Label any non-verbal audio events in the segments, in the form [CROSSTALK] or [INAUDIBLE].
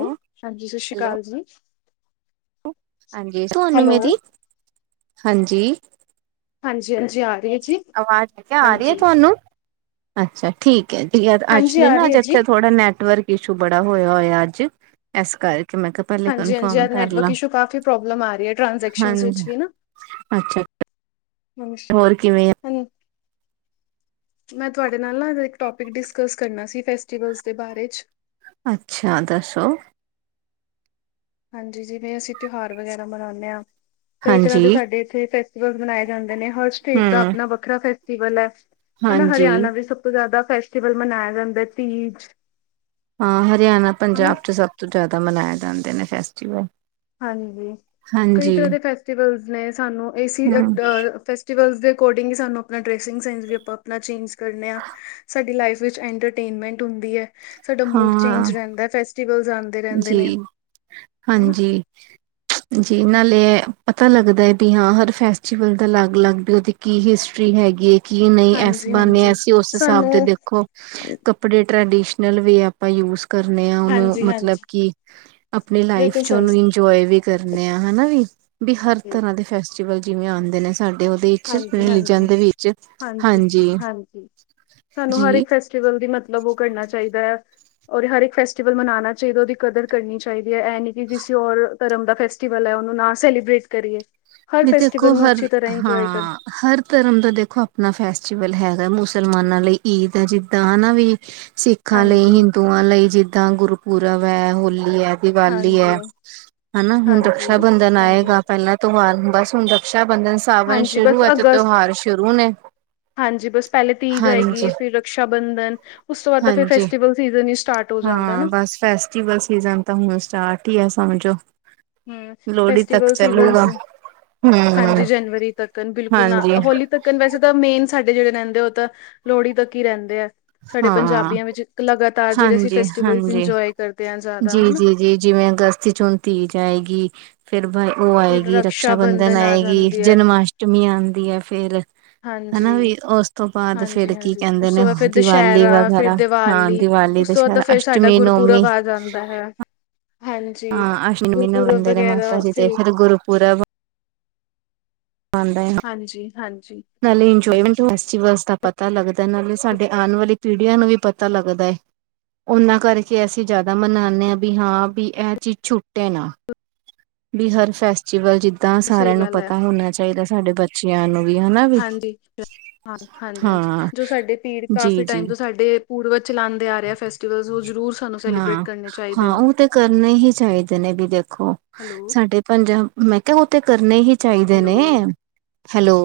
Hello ਹਾਂਜੀ ਸਤਿ ਸ਼੍ਰੀ ਹੈਲੋ ਅਕਾਲ ਜੀ ਹਾਂਜੀ ਤੁਹਾਨੂੰ ਹੈਲੋ ਮੇਰੀ, ਹਾਂਜੀ ਹਾਂਜੀ, ਹਾਂਜੀ ਆ ਰਹੀ ਏ ਜੀ ਆਵਾਜ਼ ਮੈ ਕਿਆ ਕੇ ਆ ਰਹੀ ਏ ਹਾਂਜੀ ਤੁਹਾਨੂੰ ਅੱਛਾ ਠੀਕ ਹੈ ਜੀ ਹਾਂਜੀ ਐਕਚੁਲੀ ਆ ਨਾ ਰਹੀ ਅਜ ਹੈ ਜੀ ਇੱਥੇ ਥੋੜਾ ਨੈਟਵਰਕ ਇਸ਼ੂ ਬੜਾ ਹੋਇਆ-ਹੋਇਆ ਅੱਜ ਇਸ ਕਰਕੇ ਮੈਂ ਕਿਹਾ ਪਹਿਲੇ ਹਾਂਜੀ ਹਾਂਜੀ ਕਨਫਰਮ ਅਜ ਕਰ ਨੈਟਵਰਕ ਲਾ ਇਸ਼ੂ ਕਾਫ਼ੀ ਪ੍ਰੋਬਲਮ ਆ ਰਹੀ ਹੈ ਟ੍ਰਾਂਜੈਕਸ਼ਨਸ ਵਿੱਚ ਹਾਂਜੀ ਵੀ ਨਾ ਅੱਛਾ ਹੋਰ ਕਿਵੇਂ ਆ [UNINTELLIGIBLE] ਮੈਂ ਤੁਹਾਡੇ ਨਾਲ ਨਾ ਇਕ ਟੋਪਿਕ ਡਿਸਕਸ ਕਰਨਾ ਸੀ ਫੈਸਟਿਵਲਸ ਦੇ ਬਾਰੇ ਅੱਛਾ ਦੱਸੋ ਹਾਂਜੀ ਜਿਵੇਂ ਅਸੀਂ ਤਿਉਹਾਰ ਵਗੈਰਾ ਮਨਾਨੇ ਆ ਕਈ ਤਰ੍ਹਾਂ ਹਾਂਜੀ ਦੇ ਸਾਡੇ ਇੱਥੇ ਮਨਾਏ ਜਾਂਦੇ ਨੇ ਹਰ ਸਟੇਟ ਦਾ ਹਮ ਅਪਣਾ ਵੱਖਰਾ ਫੈਸਟੀਵਲ ਹੈ ਹੈਨਾ ਹਾਂਜੀ ਹਰਿਆਣਾ ਤੋਂ ਜ਼ਿਆਦਾ ਫੈਸਟੀਵਲ ਮਨਾਇਆ ਜਾਂਦਾ ਐ ਤੀਜ ਹਾਂ ਹਰਿਆਣਾ ਹਨਾ ਪੰਜਾਬ ਚ ਸਭ ਤੋਂ ਜ਼ਿਆਦਾ ਮਨਾਏ ਜਾਂਦੇ ਨੇ ਫੈਸਟੀਵਲ ਹਾਂਜੀ ਕਈ ਹਾਂਜੀ ਤਰ੍ਹਾਂ ਦੇ ਫੈਸਟੀਵਲਸ ਨੇ ਸਾਨੂੰ ਏਸੀ ਹਮ ਫੇਸਟਿਵਲ ਦੇ ਅਕੋਰਡਿੰਗ ਹੀ ਸਾਨੂੰ ਆਪਣਾ ਡਰੈਸਿੰਗ ਸੈਂਸ ਵੀ ਆਪਾਂ ਆਪਣਾ ਚੇਂਜ ਕਰਨੇ ਆ ਸਾਡੀ ਲਾਈਫ ਵਿੱਚ ਐਂਟਰਟੇਨਮੈਂਟ ਹੁੰਦੀ ਐ ਸਾਡਾ ਮੂਡ ਹਾਂ ਚੇਂਜ ਰਹਿੰਦਾ ਫੈਸਟੀਵਲਸ ਆਨ ਦੇ ਰਹਿੰਦੇ ਜੀ ਨੇ ਹੈਨਾ [UNINTELLIGIBLE] ਜੀ ਨਾਲੇ ਇਹ ਪਤਾ ਲੱਗਦਾ ਐ ਵੀ ਹਾਂ ਹਰ ਫੈਸਟੀਵਲ ਦਾ ਅਲਗ ਅਲੱਗ ਵੀ ਉਹ ਕੀ ਹਿਸਟਰੀ ਹੈਗੀ ਐ ਕੀ ਨਹੀਂ ਇਸ ਹਾਂਜੀ ਬਹਾਨੇ ਹਾਂਜੀ ਅਸੀਂ ਉਸ ਹਿਸਾਬ ਸਾਨੂੰ ਦੇ ਦੇਖੋ ਆਪਣੇ ਟਰੈਡੀਸ਼ਨਲ ਵੇ ਆਪਾਂ ਯੂਜ਼ ਕਰਨੇ ਆ ਉਹਨੂੰ ਹਾਂਜੀ ਮਤਲ ਮਤਲਬ ਹਾਂਜੀ ਕਿ ਆਪਣੀ ਲਾਈਫ ਬਿਲਕੁਲ ਚ ਸਹੀ ਉਹਨੂੰ ਇੰਜੋਏ ਵੀ ਕਰਨੇ ਆ ਹੈਨਾ ਵੀ ਵੀ ਹਰ ਤਰ੍ਹਾਂ ਦੇ ਫੈਸਟੀਵਲ ਜਿਵੇਂ ਆਉਂਦੇ ਨੇ ਸਾਡੇ ਉਹਦੇ ਹਾਂਜੀ ਹਾਂਜੀ [UNINTELLIGIBLE] ਹਾਂਜੀ ਜੀ ਫੈਸਟਿਵਲ ਮਤਲਬ ਉਹ ਕਰਨਾ ਚਾਹੀਦਾ ਐ, ਔਰ ਹਰ ਇੱਕ ਫੈਸਟੀਵਲ ਮਨਾਣਾ ਚਾਹੀਦਾ ਉਹਦੀ ਕਦਰ ਕਰਨੀ ਚਾਹੀਦੀ ਐ ਇਹ ਨੀ ਕਿ ਕਿਸੇ ਹੋਰ ਧਰਮ ਦਾ ਫੈਸਟੀਵਲ ਹੈ, ਉਹਨੂੰ ਨਾ ਸੇਲੀਬ੍ਰੇਟ ਕਰੀਏ ਹਰ ਵੀ ਦੇਖੋ, ਫੈਸਟੀਵਲ ਨੂੰ ਹਰ ਅੱਛੀ ਤਰ੍ਹਾਂ ਇੰਜੋਏ ਕਰ ਹਾਂ ਹਰ ਧਰਮ ਦਾ ਦੇਖੋ ਆਪਣਾ ਫੈਸਟੀਵਲ ਹੈਗਾ। ਮੂਸ ਲਮਾਨਾਂ ਲਈ ਈਦ ਹੈ, ਜਿੱਦਾਂ ਹੈਨਾ ਵੀ ਸਿੱਖਾਂ ਲਈ, ਹਾਂਜੀ ਹਿੰਦੂ ਲਈ ਜਿੱਦਾਂ ਗੁਰਪੁਰਬ ਹੈ, ਹੋਲੀ ਹੈ। ਦੀਵਾਲੀ ਹਾਂਜੀ ਹੈ, ਹੈਨਾ ਹੁਣ ਹਾਂਜੀ ਰਕਸ਼ਾ ਬੰਧਨ ਹਾਂਜੀ ਆਏਗਾ, ਪਹਿਲਾਂ ਤਿਓਹਾਰ ਨੂੰ ਬੱਸ ਹੁਣ ਰਕਸ਼ਾ ਬੰਧਨ ਸਾਵਣ ਹਾਂਜੀ ਸ਼ੁਰੂ ਬਸ ਹੈ, ਤੇ ਅਗਸਤ ਤਿਉਹਾਰ ਸ਼ੁਰੂ ਨੇ। ਹਾਂਜੀ, ਬੱਸ ਪਹਿਲੇ ਤੀਜ਼ ਹਾਂਜੀ ਆਏਗੀ, ਫਿਰ ਰਕਸ਼ਾ ਬੰਧਨ, ਉਸ ਤੋਂ ਬਾਅਦ ਤਾਂ ਫਿਰ ਹਾਂਜੀ ਫੈਸਟੀਵਲ ਸੀਜਨ ਹੀ ਸਟਾੱਟ ਹਾਂ, ਬੱਸ ਫੈਸਟੀਵਲ ਸੀਜਨ ਤਾਂ ਹੁਣ ਸਟਾੱਟ ਹੀ ਆ ਸਮਝੋ। ਹੂੰ ਲੋਹੜੀ ਤੱਕ ਫੈਸਟੀਵਲ ਸੀਜ਼ਨਸ। ਚੱਲੂਗਾ ਹਾਂਜੀ, ਹਮ ਜਨਵਰੀ ਤੱਕ ਬਿਲਕੁਲ ਨਾ, ਹਾਂਜੀ ਹੋਲੀ ਤੱਕ। ਕਨ ਵੈਸੇ ਤਾਂ ਮੇਨ ਸਾਡੇ ਜਿਹੜੇ ਰਹਿੰਦੇ, ਉਹ ਤਾਂ ਲੋਹੜੀ ਤੱਕ ਹੀ ਰਹਿੰਦੇ ਐ। ਸਾਡੇ ਹਾਂ ਪੰਜਾਬੀਆਂ ਵਿੱਚ ਲਗਾਤਾਰ, ਜਿਹੜੇ ਅਸੀਂ ਹਾਂਜੀ ਫੈਸਟੀਵਲ ਹਾਂਜੀ ਇੰਜੋਏ ਕਰਦੇ ਹਾਂ ਜ਼ਿਆਦਾ ਜੀ ਹੈਨਾ। ਜੀ ਜੀ ਜਿਵੇਂ ਅਗਸਤ ਵਿਚ ਹੁਣ ਤੀਜ ਆਏਗੀ। ਫੇਰ ਬ ਉਹ ਫਿਰ ਆਏਗੀ, ਰਕਸ਼ਾ ਬੰਧਨ ਆ ਆਏਗੀ, ਜਾਂਦੀ ਹੈ ਜਨਮਾਸ਼ਟਮੀ ਆਉਂਦੀ ਹੈ। ਫੇਰ ਹੈਨਾ, ਹਾਂਜੀ ਵੀ ਉਸ ਤੋਂ ਬਾਅਦ ਫੇਰ ਹਾਂਜੀ ਕੀ ਹਾਂਜੀ ਕਹਿੰਦੇ ਉਸ ਤੋਂ ਨੇ। ਬਾਅਦ ਫਿਰ ਦੀਵਾਲੀ ਦੁਸਹਿਰਾ ਫਿਰ ਵਗੈਰਾ, ਹਾਂ ਦੀਵਾਲੀ, ਉਸ ਤੋਂ ਬਾਅਦ ਤਾਂ ਦੁਸ਼ਹਿਰਾ ਫਿਰ ਸਾਡਾ ਅਸ਼ਟਮੀ ਨੌਮੀ ਗੁਰਪੁਰਬ ਆ ਜਾਂਦਾ ਹੈ ਹਾਂਜੀ, ਹਾਂ ਅਸ਼ਟਮੀ ਨੌਮੀ ਨੂੰ ਗੁਰਪੁਰਬ ਮੰਨਦੇ ਨੇ ਮਾਤਾ ਵਗੈਰਾ ਜੀ ਤੇ ਸੀ। ਫਿਰ ਗੁਰਪੁਰਬ ਆਂਦਾ ਹੈ। ਹਾਂਜੀ, ਹਾਂਜੀ। ਨਾਲੇ ਇੰਜੋਮੈਂਟਸ ਫੈਸਟੀਵਲਸ ਦਾ ਪਤਾ ਲੱਗਦਾ, ਨਾਲੇ ਸਾਡੇ ਆਨ ਵਾਲੇ ਪੀੜੀਆਂ ਨੂੰ ਵੀ ਪਤਾ ਲੱਗਦਾ ਹੈ। ਉਹਨਾਂ ਕਰਕੇ ਅਸੀਂ ਜ਼ਿਆਦਾ ਮਨਾਉਂਦੇ ਹਾਂ, ਵੀ ਹਾਂ ਵੀ ਇਹ ਚੀਜ਼ ਛੁੱਟੇ ਨਾ। ਵੀ ਹਰ ਫੈਸਟੀਵਲ ਜਿੱਦਾਂ ਸਹੀ ਸਾਰਿਆਂ ਨੂੰ ਗੱਲ ਹੈ ਪਤਾ ਹੋਣਾ ਚਾਹੀਦਾ, ਸਾਡੇ ਬੱਚਿਆਂ ਨੂੰ ਵੀ ਹੈਨਾ ਵੀ। ਹੰਜੀ। [UNINTELLIGIBLE] ਹਾਂ, ਹਾਂਜੀ, ਹਾਂਜੀ, ਹਾਂ ਜੋ ਸਾਡੇ ਪੀੜ ਜੀ ਕਾਫੀ ਜੀ ਟਾਈਮ ਤੋਂ ਸਾਡੇ ਪੂਰਵਜ ਚਲਾਉਦੇ ਆ ਰਹੈ ਹਾਂ, ਫੈਸਟੀਵਲ ਉਹ ਜਰੂਰ ਸਾਨੂੰ ਸੇਲੀਬ੍ਰੇਟ ਹਾਂ ਕਰਨੇ ਚਾਹੀਦੇ ਹਾਂ ਨੇ। ਉਹ ਤੇ ਕਰਨੇ ਹੀ ਚਾਹੀਦੇ ਨੇ ਜੀ ਦੇਖੋ, ਹੈਲੋ ਸਾਡੇ ਪੰਜਾਬ ਮੈਂ ਕਿਹਾ ਉਹ ਤੇ ਕਰਨੇ ਹੀ। ਚਾਹੀਦਾ ਹੈਲੋ ਨੇ ਹੈਲੋ।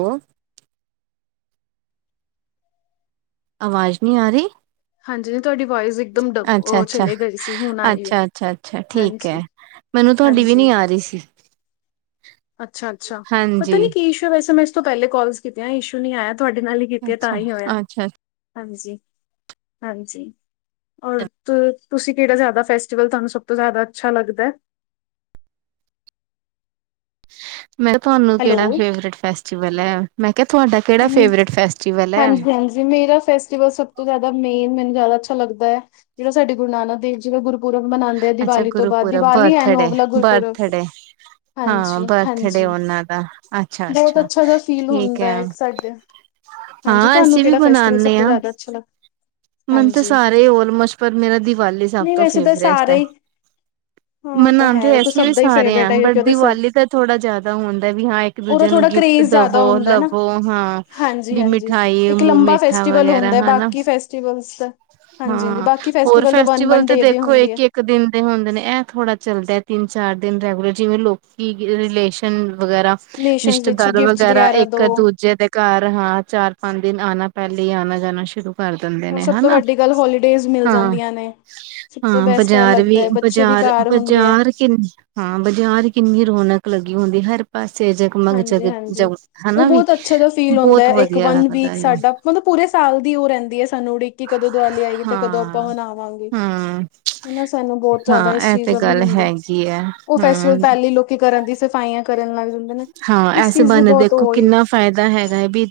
ਆਵਾਜ਼ ਨਹੀਂ ਆ ਰਹੀ। ਹਾਂਜੀ, ਜੀ ਤੁਹਾਡੀ ਵੋਇਸ ਇਕਦਮ ਡਬ ਅੱਛਾ ਉਹ ਅੱਛਾ ਚਲੇ ਗਏ ਸੀ, ਹੁਣ ਆਈ ਅੱਛਾ ਅੱਛਾ ਅੱਛਾ ਠੀਕ ਹੈ ਹਾਂਜੀ, ਹਾਂਜੀ। [UNINTELLIGIBLE] ਹ [INAUDIBLE] ਅੱਛਾ, ਅੱਛਾ, ਪਤਾ ਨੀ ਕੀ ਇਸ਼ੂ ਹੈ, ਵੈਸੇ ਮੈਂ ਇਸ ਤੋਂ ਪਹਿਲੇ ਕਾੱਲਸ ਕੀਤੀ, ਇਸ਼ੂ ਨੀ ਆਇਆ ਤੁਹਾਡੇ ਨਾਲ ਹੀ। ਕੀਤਿਆਂ, ਤਾਂ ਅੱਛਾ ਹੀ ਹੋਇਆ ਅੱਛਾ ਹਾਂਜੀ, ਹਾਂਜੀ। ਔਰ, ਤੁਸੀਂ ਕਿਹੜਾ ਜ਼ਿਆਦਾ ਫੇਸਟੀਵਲ ਤੁਹਾਨੂੰ ਸਭ ਤੋਂ ਜ਼ਿਆਦਾ ਅੱਛਾ ਲੱਗਦਾ। ਮੈਂ ਤੁਹਾਨੂੰ ਹੈਲੋ ਕਿਹੜਾ ਫ਼ੇਰੇਵਰੇਟ ਫੈਸਟੀਵਲ ਹੈ, ਮੈਂ ਕਿਹਾ ਤੁਹਾਡਾ, ਕਿਹੜਾ ਫੇਰੇਵਰੇਟ ਫੇਸਟੀਵਲ ਹੈ। ਹਾਂਜੀ-ਹਾਂਜੀ ਮੇਰਾ ਫੈਸਟੀਵਲ ਸਭ ਤੋਂ ਜਿਆਦਾ, ਮੇਨ ਮੈਨੂੰ ਜਾਦਾ ਅੱਛਾ ਲੱਗਦਾ ਹੈ, ਜਿਹੜਾ ਸਾਡੇ ਗੁਰੂ ਨਾਨਕ ਦੇਵ ਜੀ ਦਾ ਗੁਰਪੁਰਬ ਮਨਾਉਂਦੇ ਆ, ਅੱਛਾ ਦੀਵਾਲੀ ਤੋਂ ਬਾਅਦ ਗੁਰੂਪੁਰਬ ਦੀਵਾਲੀ ਹੈ, ਬਰਥਡੇ ਅਗਲਾ ਗੁਰਪੁਰਬ ਬਰਥਡੇ ਹਾਂ ਹਾਂਜੀ, ਬਰਥਡੇ ਹਾਂਜੀ, ਉਹਨਾਂ ਦਾ ਅੱਛਾ ਬਹੁਤ ਅੱਛਾ ਜਿਹਾ ਫੀਲ ਹੁੰਦਾ ਹੈ। ਹਾਂਜੀ, ਹਾਂ ਤੁਹਾਨੂੰ ਅਸੀਂ ਵੀ ਕਿਹੜਾ ਫੈਸਟੀਵਲ ਸਬ ਤੋਂ ਜਾਦਾ ਅੱਛਾ ਲਗਦਾ ਹੈ। ਮੈਨ ਤਾਂ ਸਾਰੇ ਹੀ ਔਲਮੋਸਟ ਪਰ ਮੇਰਾ ਦੀਵਾਲੀ ਸਭ ਨਹੀਂ ਤੋਂ ਵੈਸੇ ਤਾਂ ਫੇਵਰੇਸਟ ਹੈ। ਸਾਰੇ ਹੀ ਹਾਂ ਉਹ ਤਾਂ ਮਨਾਉਂਦੇ ਹੈ ਉਹ ਤਾਂ ਐਸੀਂ ਵੀ ਸਭ ਦਾ ਹੀ ਸਾਰੇ ਆ, ਫੇਵਰੇਟ ਹੈ ਪਰ ਕਿਉਂਕਿ ਉਹਦੇ ਸ ਦੀਵਾਲੀ ਤਾਂ ਥੋੜ੍ਹਾ ਜਿਆਦਾ ਹੁੰਦਾ ਵੀ ਹਾਂ ਇੱਕ ਉਹਦਾ ਦੂਜੇ ਨੂੰ ਥੋੜਾ ਗਿਫਟ ਕਰੇਜ਼ ਜ਼ਿਆਦਾ ਦੇਵੋ, ਹੁੰਦਾ ਹੈ ਨਾ। ਲਵੋ ਹਾਂ। ਵੀ ਹਾਂਜੀ-ਹਾਂਜੀ ਮਿਠਾਈ ਇੱਕ ਮੂੰਹ ਲੰਬਾ ਮਿੱਠਾ ਵਗੈਰਾ ਹੈਨਾ। ਫੈਸਟੀਵਲ 'ਚ ਤਾਂ ਹਾਂ, ਔਰ ਫੈਸਟੀਵਲ ਵਨ-ਵਨ ਤੇ ਡੇ ਦੇ ਦੇਖੋ ਹੁੰਦੀ ਹੈ। ਇੱਕ- ਇੱਕ ਇਕ ਦਿਨ ਦੇ ਹੁੰਦੇ ਨੇ, ਐਹ ਥੋੜ੍ਹਾ ਚੱਲਦਾ ਤਿੰਨ- ਚਾਰ ਦਿਨ ਰੈਗੂਲਰ ਜਿਵੇਂ ਲੋਕੀ ਰਿਲੇਸ਼ਨ ਵਗੈਰਾ ਰਿਲੇਸ਼ਨ ਵਿੱਚ ਰਿਸ਼ਤੇਦਾਰ ਗਿਫਟਸ ਵਗੈਰਾ ਦੋ ਇੱਕ- ਦੂਜੇ ਦੇ, ਘਰ ਹਾਂ ਚਾਰ- ਪੰਜ ਦਿਨ ਆਣਾ ਪਹਿਲੇ ਹੀ ਆਣਾ ਜਾਣਾ ਸ਼ੁਰੂ, ਕਰ ਦਿੰਦੇ ਔਰ ਨੇ ਸਭ ਤੋਂ ਹਨਾ, ਵੱਡੀ ਗੱਲ ਹੋਲੀਡੇਜ਼ ਮਿਲ ਆਂ। ਜਾਂਦੀਆਂ ਨੇ। ਸਭ ਤੋਂ ਹਾਂ ਬੈਸਟ ਇਹ ਬਾਜ਼ਾਰ ਲੱਗਦਾ ਵੀ, ਹੈ ਬੱਚੇ ਵੀ ਬਜ਼ਾਰ, ਘਰ ਹੁੰਦੇ ਹੈ ਬਜ਼ਾਰ। ਕਿੰਨ, ਹਾਂ ਬਾਜ਼ਾਰ ਕਿੰਨੀ ਰੌਣਕ ਲੱਗੀ ਹੁੰਦੀ। ਹਰ ਪਾਸੇ ਜ ਮਗ 'ਚ ਹਾਂਜੀ ਹਾਂਜੀ। ਜਾਊ ਉਹ ਹਨਾ ਵੀ, ਬਹੁਤ ਅੱਛਾ ਜਿਹਾ ਫੀਲ ਹੁੰਦਾ ਬਹੁਤ ਹੈ ਇੱਕ ਵਧੀਆ ਵਨ ਵੀਕ ਲੱਗਦਾ ਜਹਾਂ ਸਾਡਾ ਮਤਲਬ ਪੂਰੇ ਸਾਲ ਦੀ ਉਹ ਰਹਿੰਦੀ ਹੈ ਸਾਨੂੰ ਉਡੀਕੀ ਕਦੋਂ ਦੀਵਾਲੀ ਆਏਗੀ ਤੇ ਕਦੋਂ ਆਪਾਂ ਹਾਂ ਮਨਾਵਾਂਗੇ ਹਮ ਹਨਾ ਸਾਨੂੰ ਬਹੁਤ ਜ਼ਿਆਦਾ ਇਸ ਹਾਂ ਇਹ ਚੀਜ਼ ਤੇ ਦਾ ਵੀ ਗੱਲ ਹੁੰਦਾ। ਹੈਗੀ ਹੈ ਉਹ ਹਮ ਫੈਸਟੀਵਲ ਪਹਿਲੀ, ਲੁਕ ਕਿ ਕਰਨ ਦੀ, ਸਫਾਈਆਂ ਕਰਨ ਨਾਲ ਵੀ ਹਾਂ ਐਸ ਬਹਾਨੇ ਦੇਖੋ ਕਿੰਨਾ ਫਾਇਦਾ ਹੈਗਾ ਹੈ। ਵੀ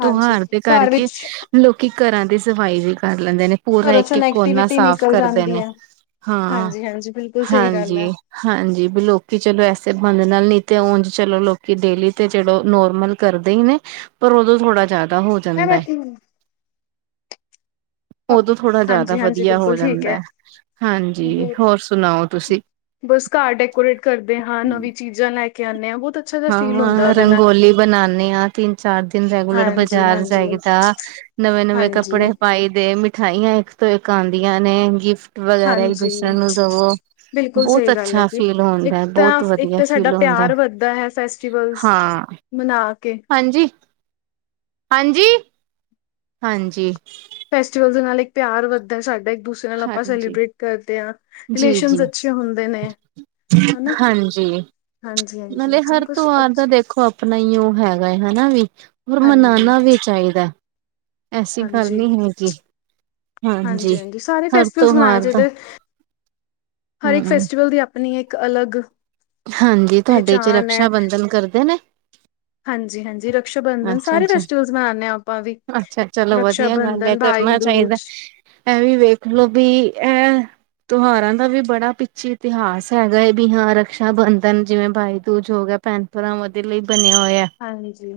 ਹਾਂਜੀ ਦੇ ਘਰ ਕਰਕੇ, ਵਿੱਚ ਲੋਕੀ ਘਰਾਂ ਦੀ ਸਫਾਈ ਵੀ ਕਰ ਲੈਂਦੇ ਨੇ। ਪੂਰਾ ਘਰੋਂ ਚੋਂ ਇੱਕ-ਇੱਕ ਕੋਨਾ ਨੈਗੇਟਿਵਿਟੀ ਸਾਫ ਨਿਕਲ ਕਰਦੇ ਜਾਂਦੀ ਨੇ, ਹੈ। ਹਾਂ ਹਾਂਜੀ ਹਾਂਜੀ ਬਿਲਕੁਲ ਸਹੀ ਗੱਲ ਹੈ ਹਾਂਜੀ। ਹਾਂਜੀ ਵੀ ਲੋਕੀ ਚਲੋ ਐਸੇ ਬਹਾਨੇ ਨਾਲ ਨਹੀ ਤੇ ਉਂਝ। ਚਲੋ ਲੋਕੀ ਡੇਲੀ ਤੇ ਜਿਹੜਾ ਨੋਰਮਲ ਕਰਦੇ ਹੀ ਨੇ, ਪਰ ਉਦੋਂ ਥੋੜਾ ਜਿਆਦਾ ਹੋਰ। ਕੈ ਬੈਠੀ ਨੂੰ। ਉਦੋਂ ਥੋੜ੍ਹਾ ਜਿਆਦਾ ਹਾਂਜੀ ਹਾਂਜੀ ਵਧੀਆ ਹੋ ਬਿਲਕੁਲ ਠੀਕ ਜਾਂਦਾ ਹੈ ਐ, ਹਾਂਜੀ ਹੋਰ ਸੁਣਾਓ ਤੁਸੀਂ। ਬਸ ਘਰ ਡੈਕੋਰੇਟ ਕਰਦੇ ਹਾਂ ਨਵੀਆਂ ਚੀਜ਼ਾਂ ਲੈ ਕੇ ਆਂਦੇ ਹਾਂ। ਬਹੁਤ ਅੱਛਾ ਜਿਹਾ ਹਾਂ- ਫੀਲ ਹੁੰਦਾ ਹਾਂ ਉਹਦੇ ਨਾਲ ਰੰਗੋਲੀ ਬਣਾਉਂਦੇ ਹਾਂ। ਤਿੰਨ- ਚਾਰ ਦਿਨ ਰੈਗੂਲਰ ਹਾਂਜੀ ਬਾਜ਼ਾਰ ਹਾਂਜੀ ਜਾਈਦਾ। ਨਵੇਂ-ਨਵੇਂ ਕੱਪੜੇ ਹਾਂਜੀ ਪਾਈਦੇ, ਮਿਠਾਈਆਂ ਇੱਕ ਤੋਂ ਇੱਕ ਆਂਦੀਆਂ ਨੇ, ਗਿਫ਼, ਗਿਫਟ ਵਗੈਰਾ ਇੱਕ ਹਾਂਜੀ ਦੂਸਰਿਆਂ ਨੂੰ ਦਵੋ। ਬਿਲਕੁਲ ਬਹੁਤ ਸਹੀ ਗੱਲ ਹੈ ਅੱਛਾ ਜੀ ਫੀਲ ਹੁੰਦਾ, ਬਹੁਤ ਵਧੀਆ ਫੀਲ ਹੁੰਦਾ। ਤੈ ਫੈਸਟੀਵਲਸ ਹਾਂ। ਮਨਾ ਕੇ। ਹਾਂਜੀ, ਹਾਂਜੀ, ਹਾਂਜੀ। ਫੈਸਟੀਵਲ ਦੇ ਨਾਲ ਇੱਕ ਪਿਆਰ ਵੱਧਦਾ ਸਾਡਾ ਇੱਕ ਦੂਜ ਨਾਲ ਆਪਾਂ ਹਾਂਜੀ, ਸੈਲੀਬ੍ਰਟ ਕਰਦੇ ਆਂ, ਰਿਲੇਸ਼ਨ ਜੀ-ਜੀ, ਅੱਛੇ ਹੁੰਦੇ ਨੇ। ਹਨਾ ਹਾਂਜੀ। ਹਾਂਜੀ ਹਾਂਜੀ ਨਾਲੇ ਹਰ ਬਸ ਤਿਉਹਾਰ ਦਾ ਦੇਖੋ ਆਪਣਾ ਹੀ ਉਹ ਹੈਗਾ ਏ ਹਨਾ ਵੀ। ਔਰ ਹਾਂਜੀ ਮਨਾਉਨਾ ਵੀ ਚਾਹੀਦਾ। ਐਸੀ ਗੱਲ ਨੀ ਹੈਗੀ। ਹਾਂਜੀ ਹਾਂਜੀ-ਹਾਂਜੀ ਸਾਰੇ ਹਰ ਫੈਸਟੀਵਲਸ ਮਨਾਣੇ ਤਿਉਹਾਰ ਦਾ ਚਾਹੀਦੇ, ਹਰ ਇੱਕ ਹੂੰ ਫੈਸਟੀਵਲ ਦੀ ਆਪ ਆਪਨੀ ਇੱਕ ਅਲੱਗ, ਹਾਂਜੀ ਤਾਡੇ 'ਚ ਪਹਿਚਾਣ ਰਕਸ਼ਾ ਬੰਧਨ ਕਰਦੇ ਨੇ। ਹਾਂਜੀ-ਹਾਂਜੀ ਰਕਸ਼ਾ ਬੰਧਨ ਅੱਛਾ ਸਾਰੇ ਅੱਛਾ ਫੈਸਟੀਵਲ ਮਨਾਂਦੇ ਆਪਾਂ ਵੀ। ਅੱਛਾ ਚਲੋ ਰਕਸ਼ਾ ਵਧੀਆ ਬੰਧਨ, ਭਾਈ ਦੂਜ। ਐਵੇ ਵੇਖ ਲੋ ਵੀ ਐਂ। ਤਿਉਹਾਰਾਂ ਦਾ ਵੀ ਬੜਾ ਪਿੱਛੇ ਇਤਿਹਾਸ ਹੈਗਾ ਏ ਬਿਹਾਰ। ਰਕਸ਼ਾ ਬੰਧਨ, ਜਿਵੇਂ ਬਾਈ ਦੂਜ ਹੋ ਗਿਆ ਭੈਣ ਭਰਾਵਾਂ ਦੇ ਲਈ ਬਣਿਆ ਹੋਇਆ ਹਾਂਜੀ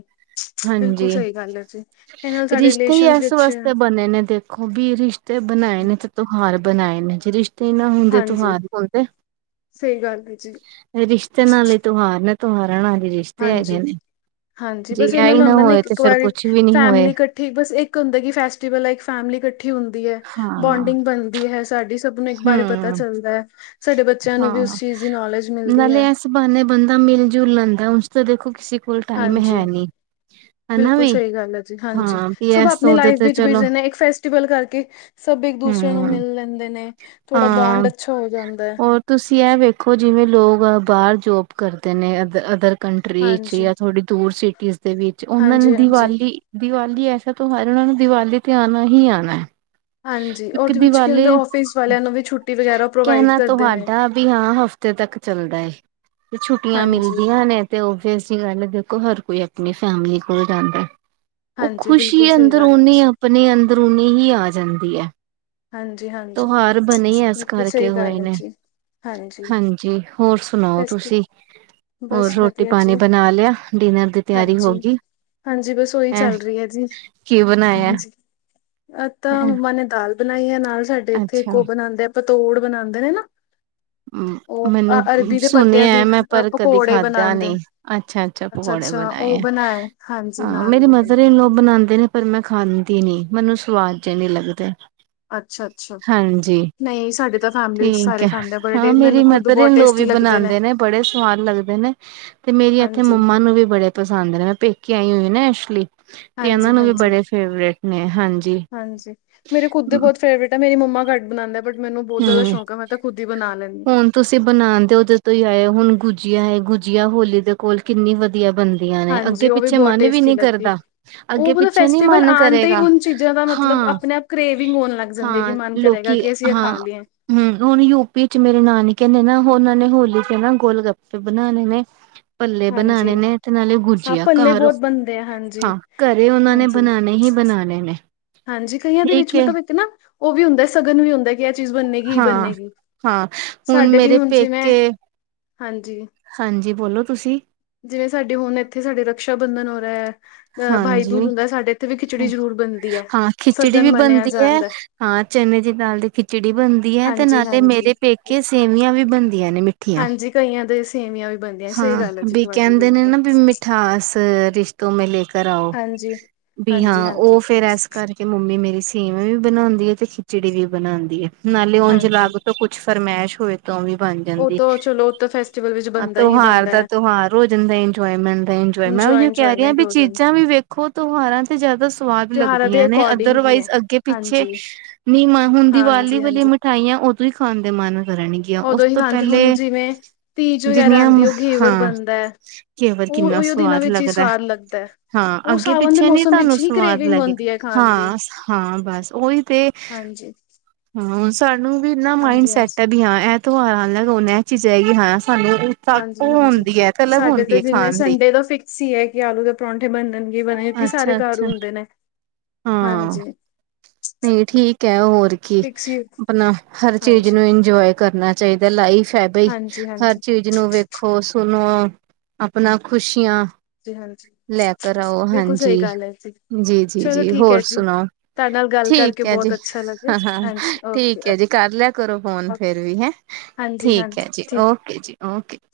ਬਿਲਕੁਲ ਹਾਂਜੀ ਸਹੀ ਗੱਲ ਹੈ ਜੀ ਇਹ ਨਾਲ ਸਾਡੇ ਰਿਸ਼ਤੇ ਹੀ ਰਿਲੇਸ਼ਨ ਐਸ ਵਿੱਚ ਵਾਸਤੇ ਬਣੇ ਨੇ ਤੇ। ਦੇਖੋ ਵੀ ਰਿਸ਼ਤੇ ਬਣਾਏ ਨੇ ਤੇ ਤਿਉਹਾਰ ਬਣਾਏ ਨੇ ਜੇ ਰਿਸ਼ਤੇ ਨਾ ਹੁੰਦੇ ਹਾਂਜੀ ਤਿਉਹਾਰ ਹੁੰਦੇ। ਸਹੀ ਗੱਲ। ਹੈ ਜੀ ਰਿਸ਼ਤੇ ਨਾਲ ਤਿਹਾਰ ਨੇ, ਤਿਉਹਾਰਾਂ ਨਾਲ ਹੀ ਰਿਸ਼ਤੇ। ਹੈਗੇ ਨੇ ਹਾਂਜੀ-ਹਾਂਜੀ ਜੇ ਬਸ ਇਹ ਇਹਨਾਂ ਹੀ ਨਾਲ ਹੁੰਦਾ ਨਾ, ਹੋਏ ਤੇ ਇੱਕ-ਇੱਕ ਫੇਰ ਵਾਰੀ ਕੁਛ ਵੀ ਨੀ ਹੋਏ ਫੈਮਲੀ, ਇਕੱਠੀ ਇਕੱਠੀ, ਬਸ ਇੱਕ ਹੁੰਦਾ ਕਿ ਫੈਸਟੀਵਲ ਹੈ। ਇੱਕ ਫੈਮਲੀ ਇਕੱਠੀ ਹੁੰਦੀ ਹੈ। ਹਾਂ ਬੋਂਡਿੰਗ ਬਣਦੀ ਏ ਸਾਡੀ। ਸਭ ਨੂੰ ਇਸ ਬਾਰੇ ਪਤਾ ਹਮ ਚੱਲਦਾ ਐ, ਸਾਡੇ ਬੱਚਿਆਂ ਨੂੰ ਵੀ ਹਾਂ ਉਸ ਚੀਜ਼ ਦੀ ਨੌਲੇਜ ਮਿਲਦੀ ਨਾਲੇ ਹੈਂ। ਇਸ ਬਹਾਨੇ ਬੰਦਾਂ ਮਿਲ਼ ਜੁਲ ਲੈਂਦਾ, ਉਸ ਤਾਂ ਦੇਖੋਂ ਕਿਸੇ ਕੋਲ ਟਾਇਮ ਹਾਂਜੀ ਹੈ ਨੀਂ। ਬਿਲਕੁਲ ਸਹੀ ਗੱਲ ਐ ਜੀ, ਹਾਂਜੀ ਵੀ ਸਭ ਇਸ ਆਪਣੀ ਸੋਦੇ ਲਾਈਫ ਤੇ ਵਿੱਚ ਚਲੋ ਬਿਜੀ ਇੱਕ ਫੈਸਟੀਵਲ ਕਰਕੇ ਸਭ ਇੱਕ ਦੂਸਰੇ ਨੂੰ ਹਮ ਮਿਲ ਲੈਂਦੇ ਨੇ, ਥੋੜਾ ਬੋਂਡ ਅੱਛਾ ਹੋ ਜਾਂਦਾ ਐ। ਔਰ ਤੁਸੀਂ ਐਹ ਵੇਖੋ ਜਿਵੇਂ ਲੋਕ ਬਾਰ ਜੋਬ ਕਰਦੇ ਨੇ ਐਦਰ ਅਦਰ। ਕੰਟਰੀ ਚ ਹਾਂਜੀ ਜਾਂ ਥੋੜੀ ਦੂਰ ਸਿਟੀਜ਼ ਦੇ ਵਿੱਚ ਉਹਨਾਂ ਨੂੰ ਹਾਂਜੀ ਹਾਂਜੀ ਦੀਵਾਲੀ ਦੀਵਾਲੀ ਐਸ਼ਾਂ ਤਿੳਹਾਰ, ਉਹਨਾਂ ਨੂੰ ਦੀਵਾਲੀ ਤੇ ਆਣਾ ਹੀ ਆਣਾ ਐ। ਹਾਂਜੀ ਉਹਦੇ ਵਿੱਚ ਕੀ ਹੁੰਦਾ ਔਫਿਸ ਵਾਲਿਆਂ ਨੂੰ ਵੀ ਛੁੱਟੀ ਵਗੈਰਾ ਪ੍ਰੋਵਾਈਡ ਕਰਦੇ ਨੇ। ਹਾਂ ਵੀ ਹਾਂ ਹਫ਼ਤੇ ਤੱਕ ਚੱਲਦਾ ਏ, ਤੇ ਛੁੱਟੀਆਂ ਹਾਂਜੀ ਮਿਲਦੀਆਂ ਨੇ। ਤੇ ਓਬੀਜ ਗੱਲ਼ ਏਂ, ਦੇਖੋ ਹਰ ਕੋਈ ਆਪਣੀ ਫੈਮਿਲੀ ਕੋਲ ਜਾਂਦਾ ਏ। ਹਾਂਜੀ ਬਿਲਕੁਲ ਸਹੀ ਗੱਲ ਐ ਐਚ। ਆਪਣੇ ਅੰਦਰ ਉਨੀ ਹੀ ਆ ਜਾਂਦੀ ਐ। ਹਾਂਜੀ ਹਾਂਜੀ ਤੋਉਹਾਰ ਬਣੇ ਈ ਐਸ ਬਿਲਕੁਲ ਕਰਕੇ ਸਹੀ ਹੋਏ ਗੱਲ ਹੈ ਨੇ। ਜੀ ਹਾਂਜੀ, ਹੋਰ ਸੁਣਾਓ ਬਸ ਤੁਸੀਂ। ਹੋਰ ਬਸ ਰੋਟੀ ਵਧੀਆ ਪਾਨੀ ਜੀ ਬਣਾ ਲਿਆ, ਡਿਨਰ ਦੀ ਤਿਆਰੀ ਹਾਂਜੀ ਹੋਗੀ। ਹਾਂਜੀ ਬਸ ੲੌਹੀ ਚੱਲ ਰਹੀ ਐ ਜੀ, ਕੀ ਬਣਾਇਆ ਹਾਂਜੀ ਐਤਾਂ ਮੰਮਾਂ ਨੇ ਦਾਲ ਬਣਾਈ ਆਂ ਨਾਲ ਸਾਡੇ ਇੱਥੇ ਇੱਕ ਅੱਛਾ ਉਹ ਬਣਾਂਦੇ ਆ ਪਤੋੜ ਬਣਾਂਦੇ ਨੇ ਨਾ। ਉਹ ਮੈਂਨੂੰ ਅ- ਅਰਬੀ ਦੇ ਪੱਤਿਆਂ ਸੁਣਿਆਂ ਦੀ ਐ, ਮੈਂ ਅ, ਪਰ ਕਦੀ ਪਕੌੜੇ ਖਾਂਦਾ ਬਣਾਉਂਦੇ ਨਈ। ਅੱਛਾ -ਅੱਛਾ ਪਕੌੜੇ ਅੱਛਾ ਉਹ ਬਣਾਏ ਆ, ਹਾਂਜੀ ਹਾਂ ਨਾਲ ਮੇਰੀ ਉਹ ਮਦਰ ਇਨ ਬਣਾਏ ਲੋਅ ਬਣਾਂਦੇ ਨੇ। ਪਰ ਮੈਂ ਖਾਂਦੀ ਨੀਂ, ਮੈਨੂੰ ਸਵਾਦ ਜੇ ਨੀ ਲੱਗਦੇ। ਅੱਛਾ -ਅੱਛਾ ਹਾਂਜੀ ਨਈ ਸਾਡੇ ਤਾਂ ਫੈਮਿਲੀ ਵਿੱਚ ਠੀਕ ਸਾਰੇ ਹੈ ਖਾਂਦੇ ਆ ਬਟ ਹਾਂ ਮੇਰੀ ਮਦਰ ਇਨ ਲੋਅ ਵੀ ਬਣਾਂਦੇ ਨੇ ਬੜੇ ਸਵਾਦ ਲੱਗਦੇ ਨੇ, ਤੇ ਮੇਰੀ ਐਥੇ ਹਾਂਜੀ ਮੰਮਾ ਮੈਂਨੂੰ ਵੀ ਬੜੇ ਪਸੰਦ ਨੇ ਮੈਂ ਪੇਕੇ ਆਈ ਹੋਈ ਨਾ ਇਸ ਲੀ। ਤੇ ਇਹਨਾਂ ਹਾਂਜੀ ਨੂੰ ਵੀ ਹਾਂਜੀ ਬੜੇ ਫੇਵਰੇਟ ਨੇ ਹਾਂਜੀ। ਤਾਂ ਮੇਰੀ ਮੰਮਾ ਕੱਢ ਬਣਾਂਦੇ, ਬਟ ਮੈਨੂੰ ਬਹੁਤ ਜ਼ਿਆਦਾ ਹਮ ਸ਼ੌਕ ਐ ਮੈਂ ਤੇ ਖ਼ੁਦ ਹੀ ਬਣਾ ਲੈਂਨੀ। ਹੁਣ ਤੁਸੀਂ ਬਣਾਂਦੇ ਹੋ ਤੋਂ ਤਦੇ ਹੀ ਆਏ ਹੋ, ਹੁਣ ਗੁਜੀਆ ਏ ਗੁਜੀਆ ਹੋਲੀ ਦੇ ਕੋਲ ਕਿੰਨੀ ਵਧੀਆਂ ਬਣਦੀਆਂ ਨੇ, ਹਾਂਜੀ ਅੱਗੇ ਉਹ ਵੀ ਪਿੱਛੇ ਬਹੁਤ ਮਨ ਵੀ ਟੇਸਟੀ ਨੀ ਲੱਗਦੀ ਕਰਦਾਂ। ਉਹ ਅੱਗੇ ਮਤਲਬ ਪਿੱਛੇ ਨੀ ਫੈਸਟੀਵਲ ਮਨ ਆਉਣ ਤੇ ਹੀ ਕਰੇਗਾ। ਉਨ ਚੀਜ਼ਾਂ ਦਾ ਮਤਲਬ ਹਾਂ ਆਪਣੇ ਆਪ ਕ੍ਰੇਵਿੰਗ ਹੋਣ ਲੱਗ ਜਾਂਦੇ, ਕਿ ਮਨ ਕਰੇਗਾ ਕਿ ਅਸੀਂ ਇਹ ਖਾ ਲੀਏ। ਹੂੰ ਹੁਣ ਯੂਪੀ ਚ ਮੇਰੇ ਨਾਨਕੇ ਨੇ ਨਾ, ਉਹਨਾਂ ਨੇ ਹੋਲੀ ਤੇ ਨਾ ਗੋਲ ਗੱਪੇ ਬਣਾਣੇ ਨੇ। [INAUDIBLE] ਭੱਲੇ ਬਣਾਣੇ ਹਾਂਜੀ ਨੇ ਤੇ ਨਾਲ਼ੇ ਹਾਂ ਗੁਜੀਆ ਭੱਲੇ ਘਰ, ਬਹੁਤ ਬਣਦੇ ਆ ਹਾਂਜੀ ਹਾਂ ਘਰੇਂ ਉਹਨਾਂ ਨੇ ਹਾਂਜੀ ਬਣਾਣੇ ਹੀ ਬਣਾਣੇ ਨੇ। [INAUDIBLE] ਹਾਂਜੀ ਕਈਆਂ ਦੇ ਵਿੱਚ ਠੀਕ ਹੈ ਮਤਲਬ ਇੱਕ ਨਾ ਉਹ ਵੀ ਹੁੰਦਾ ਸਗਨ ਵੀ ਹੁੰਦਾ। ਕਿ ਇਹ ਚੀਜ਼ ਬੰਨੇਗੀ ਹੀ ਹਾਂ- ਬੰਨੇਗੀ ਹਾਂ ਹੁਣ ਸਾਡੇ ਵੀ ਮੇਰੇ ਜਿਵੇਂ ਪੇਕੇ ਹਾਂਜੀ। ਹਾਂਜੀ ਬੋਲੋ ਤੁਸੀਂ। ਜਿਵੇਂ ਸਾਡੇ ਹੁਣ ਐਥੇ ਸਾਡੇ ਰਕਸ਼ਾ ਬੰਧਨ ਹੋ ਰੈ ਐ। ਅ ਬਾਈ ਦੂਜ ਹਾਂਜੀ ਹੁੰਦਾਂ ਐ, ਸਾਡੇ ਇੱਥੇ ਵੀ ਖਿਚੜੀ ਜ਼ਰੂਰ ਬਣਦੀ ਐ। ਹਾਂ ਖਿਚੜੀ ਵੀ ਬਣਦੀ ਐ, ਹਾਂ ਚਨੇ ਦੀ ਦਾਲ਼ ਦੀ ਖਿਚੜੀ ਬਣਦੀ ਐ ਤੇ ਹਾਂਜੀ ਨਾਲੇ ਹਾਂਜੀ ਮੇਰੇ ਪੇਕੇ ਸੇਵੀਆਂ ਵੀ ਬਣਦੀਆਂ ਨੇ ਮਿੱ ਹਾਂਜੀ ਕਈਆਂ ਦੇ ਸੇਵੀਆਂ ਵੀ ਬਣਦੀਆਂ, ਸਈ ਹਾਂ ਗੱਲ ਐ ਜੀ ਤੁਹਾਡੀ ਬਿਲਕੁਲ। ਤੇ ਰਿਸ਼ਤੋ ਮੈਂ ਲੈ ਕਰ ਆਓ, ਹਾਂਜੀ ਬੀ ਹਾਂ ਹਾਂਜੀ ਉਹ ਹਾਂਜੀ ਫੇਰ ਐਸ ਕਰਕੇ ਕਿ ਮੰਮੀ ਮੇਰੀ ਸੇਵੀਆਂ ਵੀ ਬਣਾਂਦੀ ਐ ਤੇ ਖਿਚੜੀ ਵੀ ਬਣਾਂਦੀ ਐ, ਨਾਲੇ ਉਂਝ ਹਾਂਜੀ ਲਾਗ ਤੋਂ ਫਰਮੈਸ਼ ਹੋਏ। ਤੋਂ ਓ ਵੀ ਬਣ ਜ ਉਹ ਤਾਂ ਚਲੋ ਉਹ ਤਾਂ ਆ ਫੈਸਟੀਵਲ ਵਿੱਚ ਬੰਣ ਦਾ ਤਿਉਹਾਰ ਦਾ ਤਿਉਹਾਰ ਹੋ ਜਾਂਦਾ ਇੰਜੋਏਮੈਂਟ ਦਾ ਇੰਜੋਏ ਮੈਂ ਉਹੀ ਕਹਿ ਰਹੀ ਹਾਂ ਇੰਜੋਏਮੈਂਟ ਵੀ ਹੋ ਜਾਂਦੀ ਚੀਜ਼ਾਂ ਵੀ ਵੇਖ ਖੋ ਤਿਉਹਾਰਾਂ ਤੇ ਜਿਆਦਾ ਸਵਾਦ ਤਿਉਹਾਰਾਂ ਦੇ ਲੱਗਦੀਆਂ ਨੇ ਅਕੋਰਡਿੰਗ ਹੀ ਅਦਰਵਾਈਜ਼ ਹੈ ਅੱਗੇ ਪਿੱਛੇ ਏ ਹਾਂਜੀ ਨੀ ਮਾ ਹੁਣ ਦੀਵਾਲੀ ਹਾਂਜੀ ਵਾਲੀ ਹਾਂਜੀ ਮਿਠਾਈਆਂ ਉਦੋਂ ਈ ਖਾਣ ਦੇ ਮਨ ਕਰਨ ਗੇ ਉਦੋਂ ਹੀ ਖਾਂਦੇ ਹੁਣ ਜਿਵੇਂ ਪੀਚ ਵਗੈਰਾ ਜਿੰਨੀਆਂ ਆਉਂਦੀ ਉਹ ਗੇਵਰ ਹਾਂ ਬਣਦਾ ਐ ਕੇਵਰ ਉਹ ਕਿੰਨਾ ਉਹੀਓ ਦਿਨਾਂ ਸਵਾਦ ਵਿੱਚ ਈ ਲੱਗਦਾ ਸਵਦ ਲੱਗਦਾ ਐ ਹਾਂ ਅੱਗੇ ਪਿੱਛੇ ਨਹੀਂ ਤੁਹਾਨੂੰ ਸਵਾਦ ਲੱਗੇਗਾ ਹੁੰਦੀ ਹੈ ਖਾਣ ਦੀ ਹਾਂ ਹਾਂ ਬਸ ਓਹੀ ਤੇ ਏ ਹਾਂਜੀ ਹਾਂ ਆ ਸਾਨੂੰ ਵੀ ਨਾ ਮਾਇੰਡ ਹਾਂਜੀ ਸੈਟ ਹਾਂਜੀ ਐ ਵੀ ਐਹ ਤੋਂ ਆ ਹੁਣ ਇਹ ਚੀਜ਼ਾਂ ਹੈਗੀ ਹਾਂ ਸਾਨੂੰ ਇਨਸਾ ਹਾਂਜੀ ਉਹ ਹਾਂਜੀ ਹੁੰਦੀ ਐ ਤਲਬ ਹੁੰਦੀ ਐ ਖਾਣ ਦੀ ਸੀ ਐ ਕੇ ਆਲੂ ਦੇ ਪਰੌਂਠੇ ਬਣਣਗੇ ਬਣੇ ਕੀ ਸਾਰੇ ਅੱਛਾ ਘਰ ਅੱਛਾ ਹੁੰਦੇ ਨੇ ਹਾਂ ਹਾਂਜੀ ਈ ਨਹੀਂ ਠੀਕ ਐ ਔਰ ਕੀ ਫਿਕਸ ਹੀ ਆਪਣਾ ਹਰ ਚੀਜ਼ ਹਾਂਜੀ ਨੂੰ ਇੰਜੋਏ ਕਰਨਾ ਚਾਹੀਦਾ ਲਾਈਫ ਐ ਬਈ ਹਾਂਜੀ ਹਰ ਹਾਂਜੀ ਚੀਜ਼ ਜੀਨੂੰ ਵੇਖੋ ਸੁਣੋ ਓ ਆਪਣਾ ਖੁਸ਼ੀਆਂ ਜੀ ਹਾਂਜੀ ਬਿਲਕੁਲ ਸਹੀ ਗੱਲ ਐ ਜੀ ਜੀ ਚਲੋ ਜੀ ਠੀਕ ਐ ਹੋਰ ਜੀ ਸੁਣਾਓ ਤਾਡੇ ਨਾਲ ਗੱਲ ਕਰਕੇ ਠੀਕ ਹੈ ਜੀ ਬਹੁਤ ਅੱਛਾ ਲੱਗਿਆ ਹਾਂ ਹਾਂ ਹਾਂਜੀ ਓਕੇ ਠੀਕ ਹੈ ਜੀ ਕਰ ਲਿਆ ਕਰੋ ਫੋਨ ਓਕੇ ਫੇਰ ਵੀ ਹੈਂ ਹਾਂਜੀ ਈ ਠੀਕ ਹੈ ਹਾਂਜੀ ਈ ਜੀ ਓਕੇ ਏ ਜੀ ਓਕੇ ਏ